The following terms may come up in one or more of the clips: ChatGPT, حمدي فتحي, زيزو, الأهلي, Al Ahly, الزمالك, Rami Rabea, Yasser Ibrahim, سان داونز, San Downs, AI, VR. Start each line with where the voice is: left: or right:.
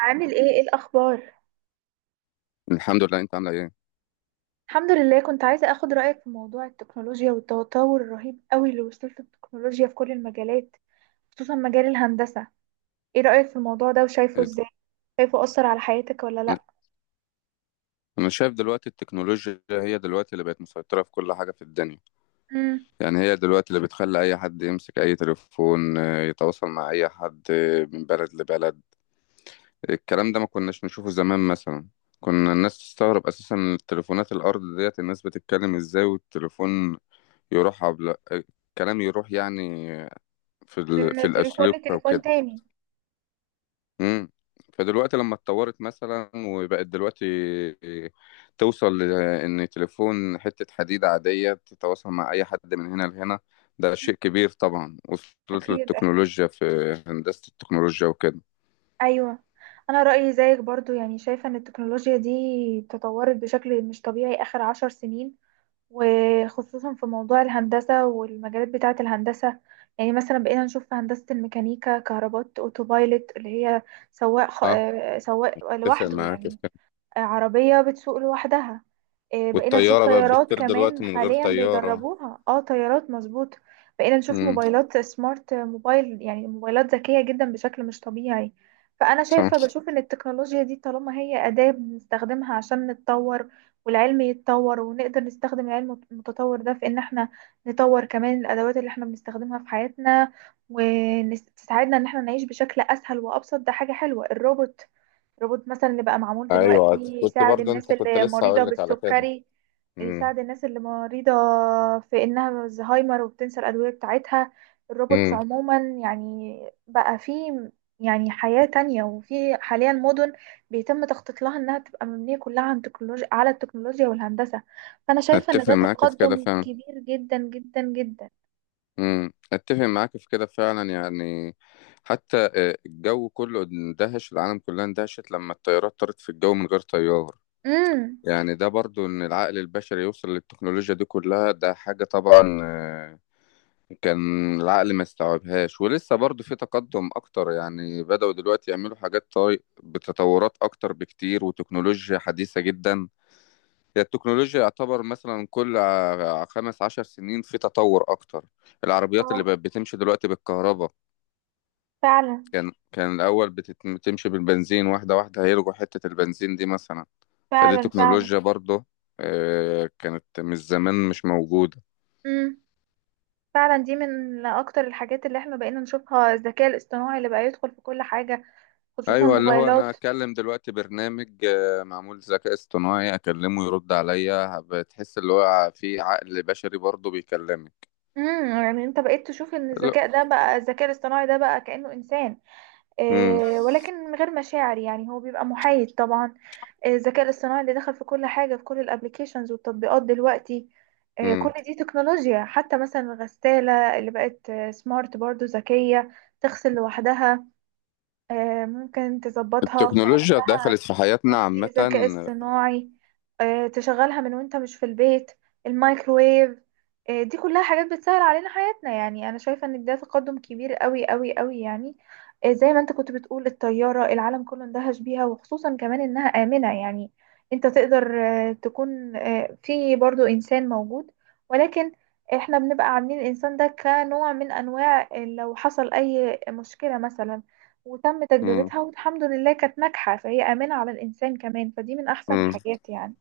right: عامل ايه، ايه الاخبار؟
left: الحمد لله، انت عامله ايه؟
right: الحمد لله. كنت عايزه اخد رايك في موضوع التكنولوجيا والتطور الرهيب قوي اللي وصلت له التكنولوجيا في كل المجالات، خصوصا مجال الهندسه. ايه رايك في الموضوع ده وشايفه
left: ايه
right: ازاي؟ شايفه اثر على حياتك ولا
left: ده؟
right: لا؟
left: انا شايف دلوقتي التكنولوجيا هي دلوقتي اللي بقت مسيطره في كل حاجه في الدنيا.
right: امم
left: يعني هي دلوقتي اللي بتخلي اي حد يمسك اي تليفون يتواصل مع اي حد من بلد لبلد. الكلام ده ما كناش نشوفه زمان مثلا. كنا الناس تستغرب اساسا من التليفونات الارض ديت، الناس بتتكلم ازاي والتليفون يروح عبل... آه، الكلام يروح، يعني في
right: من تليفون
left: الاسلوب او
right: لتليفون
left: كده.
right: تاني.
left: امم. فدلوقتي لما اتطورت مثلا وبقت دلوقتي توصل لان تليفون حتة حديد عادية تتواصل مع اي حد من هنا لهنا. ده
right: مم.
left: شيء كبير، طبعا وصلت
right: اكيد اكيد.
left: للتكنولوجيا في هندسة التكنولوجيا وكده.
right: ايوه، انا رايي زيك برضو، يعني شايفه ان التكنولوجيا دي تطورت بشكل مش طبيعي اخر 10 سنين، وخصوصا في موضوع الهندسة والمجالات بتاعة الهندسة. يعني مثلا بقينا نشوف في هندسة الميكانيكا كهربات اوتوبايلوت، اللي هي
left: اه،
right: سواق
left: اتفق
right: لوحده
left: معاك في
right: يعني.
left: كده.
right: عربية بتسوق لوحدها. بقينا نشوف
left: والطيارة بقت
right: طيارات
left: بتطير
right: كمان
left: دلوقتي من غير
right: حاليا
left: طيارة.
right: بيدربوها، اه طيارات مظبوط. بقينا نشوف
left: امم.
right: موبايلات سمارت، موبايلات ذكية جدا بشكل مش طبيعي. فأنا شايفة
left: صح.
right: بشوف إن التكنولوجيا دي طالما هي أداة بنستخدمها عشان نتطور، والعلم يتطور ونقدر نستخدم العلم المتطور ده في إن احنا نطور كمان الأدوات اللي احنا بنستخدمها في حياتنا، وتساعدنا إن احنا نعيش بشكل أسهل وأبسط. ده حاجة حلوة، روبوت مثلا اللي بقى معمول دلوقتي
left: ايوه، كنت
right: يساعد
left: برضه
right: الناس
left: انت كنت
right: اللي
left: لسه
right: مريضة
left: هقول لك على كده.
right: بالسكري.
left: امم.
right: يساعد الناس اللي مريضة في إنها الزهايمر وبتنسى الأدوية بتاعتها، الروبوتس
left: امم،
right: عموما. يعني بقى في يعني حياة تانية، وفي حاليا مدن بيتم تخطيط لها إنها تبقى مبنية كلها عن تكنولوجيا على التكنولوجيا والهندسة. فأنا شايفة إن
left: اتفق
right: ده
left: معاك في كده
right: تقدم
left: فعلا.
right: كبير جدا جدا جدا.
left: امم، اتفق معاك في كده فعلا، يعني حتى الجو كله اندهش، العالم كلها اندهشت لما الطيارات طارت في الجو من غير طيار.
right: امم
left: يعني ده برضو ان العقل البشري يوصل للتكنولوجيا دي كلها ده حاجة، طبعا كان العقل ما استوعبهاش، ولسه برضو في تقدم اكتر. يعني بدأوا دلوقتي يعملوا حاجات بتطورات اكتر بكتير وتكنولوجيا حديثة جدا. هي التكنولوجيا يعتبر مثلا كل 15 سنين في تطور أكتر. العربيات اللي
right: اه
left: بقت بتمشي دلوقتي بالكهرباء،
right: فعلا
left: كان الأول بتمشي بالبنزين، واحدة واحدة هيلغوا حتة البنزين دي مثلا. فدي
right: فعلا فعلا.
left: تكنولوجيا برضه كانت من زمان مش موجودة.
right: امم فعلا دي من اكتر الحاجات اللي احنا بقينا نشوفها، الذكاء الاصطناعي اللي بقى يدخل في كل حاجة، خصوصا
left: أيوة، اللي هو أنا
right: موبايلات.
left: أكلم دلوقتي برنامج معمول ذكاء اصطناعي، أكلمه يرد عليا، بتحس اللي هو في عقل بشري برضه بيكلمك.
right: يعني انت بقيت تشوف ان
left: لا.
right: الذكاء الاصطناعي ده بقى كأنه انسان
left: مم.
right: إيه، ولكن من غير مشاعر. يعني هو بيبقى محايد طبعا. الذكاء الاصطناعي اللي دخل في كل حاجة، في كل الابليكيشنز والتطبيقات دلوقتي.
left: مم.
right: كل دي تكنولوجيا. حتى مثلا الغسالة اللي بقت سمارت، برضو ذكية، تغسل لوحدها. ممكن تظبطها وتعمل
left: التكنولوجيا دخلت في حياتنا
right: تطبيق
left: عامة.
right: ذكاء اصطناعي، تشغلها من وانت مش في البيت. الميكروويف، دي كلها حاجات بتسهل علينا حياتنا. يعني انا شايفة ان ده تقدم كبير قوي قوي قوي يعني. زي ما انت كنت بتقول، الطيارة العالم كله اندهش بيها. وخصوصا كمان انها آمنة، يعني انت تقدر تكون في برضو انسان موجود، ولكن احنا بنبقى عاملين الانسان ده كنوع من انواع لو حصل اي مشكلة مثلا. وتم
left: مم.
right: تجربتها والحمد لله كانت ناجحة، فهي آمنة على الإنسان كمان، فدي من أحسن
left: مم.
right: الحاجات يعني.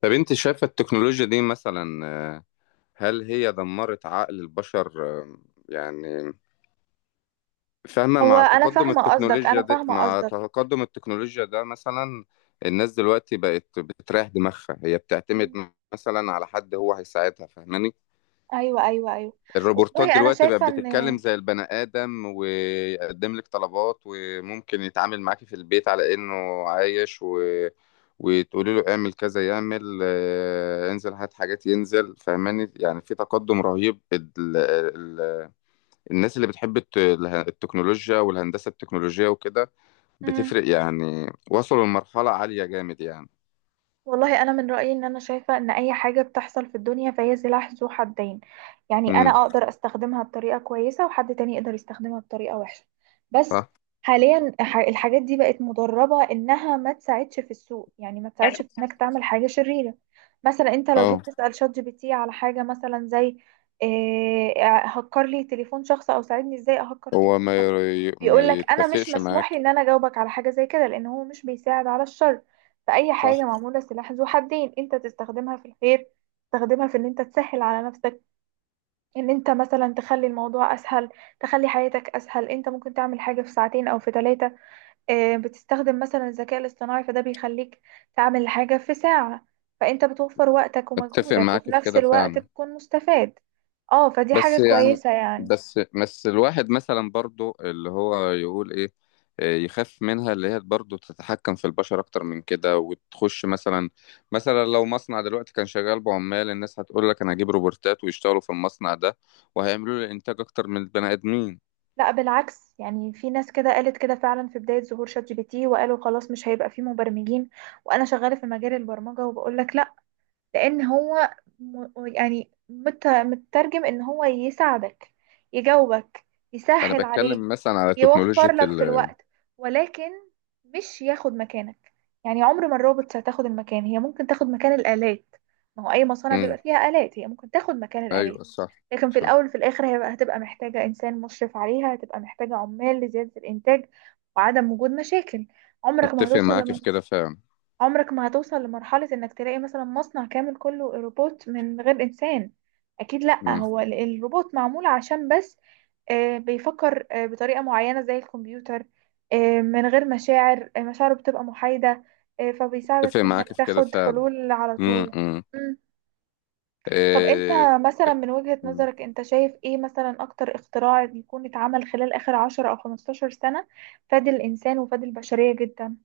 left: طب انت شايفة التكنولوجيا دي مثلا هل هي دمرت عقل البشر؟ يعني، فاهمة؟
right: هو
left: مع
right: أنا
left: تقدم
right: فاهمة قصدك،
left: التكنولوجيا
right: أنا
left: ده
right: فاهمة
left: مع
right: قصدك
left: تقدم التكنولوجيا ده مثلا الناس دلوقتي بقت بتريح دماغها، هي
right: مم.
left: بتعتمد مثلا على حد هو هيساعدها، فاهماني؟
right: أيوة أيوة أيوة.
left: الروبورتات
right: والله أنا
left: دلوقتي بقت
right: شايفة إن،
left: بتتكلم زي البني آدم، ويقدم لك طلبات وممكن يتعامل معاكي في البيت على إنه عايش وتقولي له اعمل كذا يعمل انزل هات حاجات ينزل، فهماني؟ يعني في تقدم رهيب. الناس اللي بتحب التكنولوجيا والهندسة التكنولوجية وكده
right: مم،
left: بتفرق، يعني وصلوا لمرحلة عالية جامد يعني.
right: والله انا من رايي ان انا شايفه ان اي حاجه بتحصل في الدنيا فهي سلاح ذو حدين. يعني
left: امم.
right: انا اقدر استخدمها بطريقه كويسه، وحد تاني يقدر يستخدمها بطريقه وحشه. بس
left: صح.
right: حاليا الحاجات دي بقت مدربه انها ما تساعدش في السوق، يعني ما
left: يعني
right: تساعدش في انك تعمل حاجه شريره. مثلا انت لو جيت
left: اه،
right: تسال شات جي بي تي على حاجه، مثلا زي إيه، هكر لي تليفون شخص او ساعدني ازاي اهكر
left: هو
right: تليفون شخص،
left: ما
right: بيقول لك انا مش
left: يتفقش
right: مسموح لي
left: معاك.
right: ان انا اجاوبك على حاجه زي كده، لان هو مش بيساعد على الشر. فأي حاجة
left: صح،
right: معمولة سلاح ذو حدين، انت تستخدمها في الخير، تستخدمها في ان انت تسهل على نفسك، ان انت مثلا تخلي الموضوع اسهل، تخلي حياتك اسهل. انت ممكن تعمل حاجة في ساعتين او في ثلاثة، بتستخدم مثلا الذكاء الاصطناعي فده بيخليك تعمل حاجة في ساعة. فانت بتوفر وقتك
left: اتفق
right: ومجهودك، وفي
left: معاك في
right: نفس
left: كده
right: الوقت
left: فعلا.
right: بتكون مستفاد. اه فدي
left: بس
right: حاجة
left: يعني
right: كويسة يعني.
left: بس الواحد مثلا برضو اللي هو يقول ايه، يخاف منها، اللي هي برضو تتحكم في البشر اكتر من كده وتخش مثلا لو مصنع دلوقتي كان شغال بعمال، الناس هتقول لك انا هجيب روبوتات ويشتغلوا في المصنع ده وهيعملوا لي انتاج اكتر من البني ادمين.
right: لا بالعكس، يعني في ناس كده قالت كده فعلا في بداية ظهور شات جي بي تي، وقالوا خلاص مش هيبقى فيه مبرمجين. وانا شغالة في مجال البرمجة وبقول لك، لان هو مترجم ان هو يساعدك، يجاوبك،
left: انا
right: يسهل عليك،
left: بتكلم مثلا على
right: يوفر
left: تكنولوجيا
right: لك في الوقت، ولكن مش ياخد مكانك. يعني عمر ما الروبوتس هتاخد المكان، هي ممكن تاخد مكان الآلات. ما هو اي مصانع
left: مم.
right: بيبقى فيها آلات، هي ممكن تاخد مكان الآلات.
left: ايوه، صح.
right: لكن في
left: صح،
right: الاول في الاخر هي هتبقى محتاجة انسان مشرف عليها، هتبقى محتاجة عمال لزيادة الانتاج وعدم وجود مشاكل. عمرك ما
left: اتفق
right: هتوصل،
left: معاك في كده فعلا.
right: عمرك ما هتوصل لمرحلة انك تلاقي مثلا مصنع كامل كله روبوت من غير انسان. اكيد لا،
left: مم.
right: هو الروبوت معمول عشان بس بيفكر بطريقة معينة زي الكمبيوتر، من غير مشاعر، مشاعره بتبقى محايدة، فبيساعدك
left: اتفق
right: في انك
left: معاك في كده
right: تاخد
left: فعلا.
right: حلول على طول. مم. طب انت
left: امم.
right: مثلا من وجهة نظرك انت شايف ايه مثلا اكتر اختراع يكون اتعمل خلال اخر 10 او 15 سنة فاد الانسان وفاد البشرية جدا؟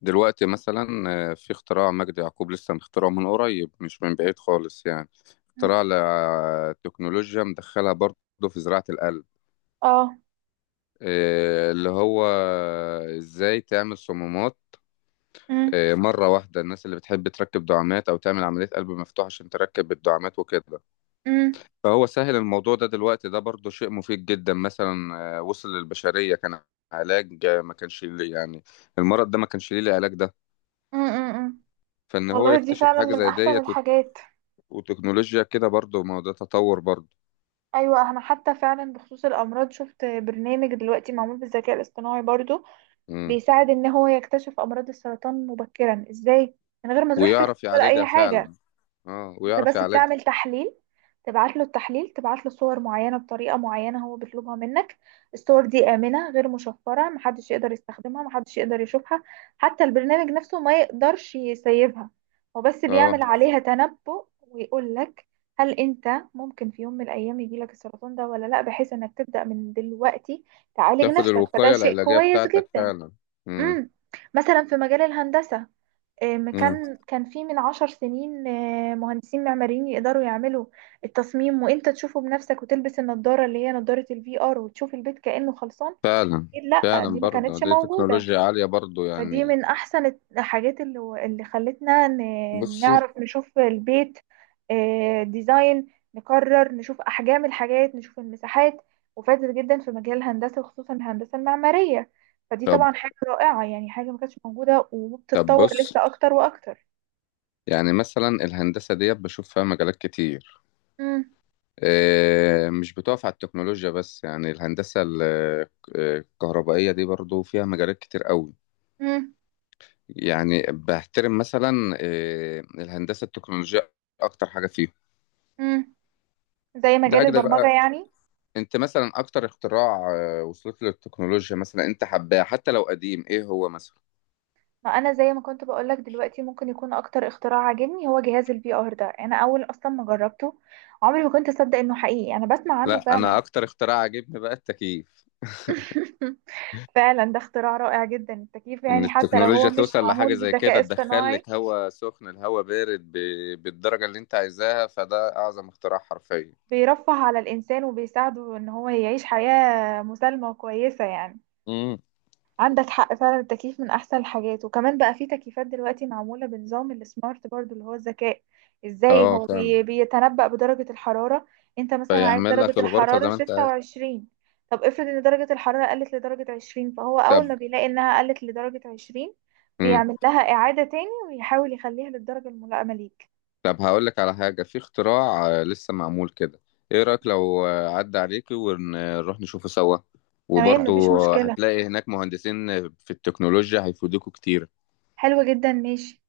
left: دلوقتي مثلا في اختراع مجدي يعقوب لسه مخترعه من قريب، مش من بعيد خالص يعني.
right: مم.
left: اختراع لتكنولوجيا مدخلها برضه في زراعة القلب،
right: اه.
left: اللي هو ازاي تعمل صمامات
right: مم.
left: مرة واحدة. الناس اللي بتحب تركب دعامات أو تعمل عملية قلب مفتوح عشان تركب الدعامات وكده،
right: مم.
left: فهو سهل الموضوع ده دلوقتي. ده برضه شيء مفيد جدا، مثلا وصل للبشرية، كان علاج ما كانش ليه يعني. المرض ده ما كانش ليه العلاج ده،
right: امم
left: فإن هو
right: والله دي
left: يكتشف
right: فعلا
left: حاجة
right: من
left: زي
right: احسن
left: ديت
right: الحاجات.
left: وتكنولوجيا كده برضو، ما هو ده تطور برضو.
right: ايوه انا حتى فعلا بخصوص الامراض شفت برنامج دلوقتي معمول بالذكاء الاصطناعي برضو،
left: مم.
right: بيساعد ان هو يكتشف امراض السرطان مبكرا ازاي، من غير ما تروح تكتب
left: ويعرف
right: ولا
left: يعالجها
right: اي حاجه.
left: فعلا. اه،
right: انت
left: ويعرف
right: بس
left: يعالجها.
right: بتعمل تحليل، تبعت له التحليل، تبعت له صور معينة بطريقة معينة هو بيطلبها منك. الصور دي آمنة غير مشفرة، محدش يقدر يستخدمها، محدش يقدر يشوفها، حتى البرنامج نفسه ما يقدرش يسيبها. هو بس
left: اه،
right: بيعمل عليها تنبؤ ويقول لك هل انت ممكن في يوم من الايام يجيلك السرطان ده ولا لا، بحيث انك تبدأ من دلوقتي تعالج
left: تاخد
right: نفسك. فده
left: الوقاية
right: شيء
left: العلاجية
right: كويس
left: بتاعتك
right: جدا.
left: فعلا. مم.
right: امم مثلا في مجال الهندسة،
left: مم.
right: كان كان في من 10 سنين مهندسين معماريين يقدروا يعملوا التصميم وانت تشوفه بنفسك، وتلبس النضارة اللي هي نضارة الفي ار وتشوف البيت كأنه خلصان.
left: فعلا.
right: أكيد لا، دي
left: فعلا
right: ما
left: برضو
right: كانتش
left: دي
right: موجودة.
left: تكنولوجيا عالية برضو
right: فدي
left: يعني.
right: من احسن الحاجات اللي خلتنا
left: بصي.
right: نعرف نشوف البيت، ديزاين، نقرر، نشوف احجام الحاجات، نشوف المساحات. وفادت جدا في مجال الهندسة، وخصوصا الهندسة المعمارية. فدي
left: طب
right: طبعا حاجة رائعة يعني، حاجة ما كانتش موجودة
left: طب
right: وبتتطور لسه
left: بص.
right: اكتر واكتر.
left: يعني مثلا الهندسة ديت بشوف فيها مجالات كتير،
right: مم.
left: مش بتقف على التكنولوجيا بس. يعني الهندسة الكهربائية دي برضو فيها مجالات كتير قوي.
right: مم.
left: يعني بحترم مثلا الهندسه التكنولوجيه اكتر حاجه فيهم.
right: مم. زي مجال
left: لاجل
right: البرمجة
left: بقى،
right: يعني.
left: انت مثلا اكتر اختراع وصلت له التكنولوجيا، مثلا انت حباه حتى لو قديم، ايه هو مثلا؟
right: ما انا زي ما كنت بقولك دلوقتي، ممكن يكون اكتر اختراع عاجبني هو جهاز الفي ار ده. انا اول اصلا ما جربته، عمري ما كنت اصدق انه حقيقي، انا بسمع عنه
left: لا،
right: فعلا.
left: انا اكتر اختراع عجبني بقى التكييف.
right: فعلا ده اختراع رائع جدا، التكييف،
left: ان
right: يعني حتى لو هو
left: التكنولوجيا
right: مش
left: توصل لحاجه
right: معمول
left: زي
right: بذكاء
left: كده، تدخل
right: اصطناعي،
left: لك هواء سخن، الهواء بارد بالدرجه اللي انت عايزاها، فده اعظم اختراع حرفيا.
right: بيرفه على الانسان وبيساعده ان هو يعيش حياة مسالمة وكويسة يعني.
left: امم.
right: عندك حق فعلا، التكييف من احسن الحاجات. وكمان بقى في تكييفات دلوقتي معموله بنظام السمارت برضو، اللي هو الذكاء، ازاي
left: اه،
right: هو
left: فاهم.
right: بيتنبأ بدرجه الحراره. انت مثلا عايز
left: فيعمل
right: درجه
left: لك الغرفه زي
right: الحراره
left: ما انت عايز.
right: 26. طب افرض ان درجه الحراره قلت لدرجه 20، فهو
left: طب.
right: اول ما بيلاقي انها قلت لدرجه 20،
left: مم.
right: بيعمل لها اعاده تاني ويحاول يخليها للدرجه الملائمه ليك.
left: طب هقول لك على حاجة، في اختراع لسه معمول كده، ايه رأيك لو عدى عليكي ونروح نشوفه سوا؟
right: تمام
left: وبرضه
right: مفيش مشكله.
left: هتلاقي هناك مهندسين في التكنولوجيا هيفيدوكوا كتير.
right: حلو جدا، ماشي.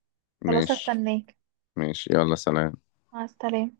right: خلاص
left: ماشي.
right: هستناك.
left: ماشي، يلا سلام.
right: مع السلامه.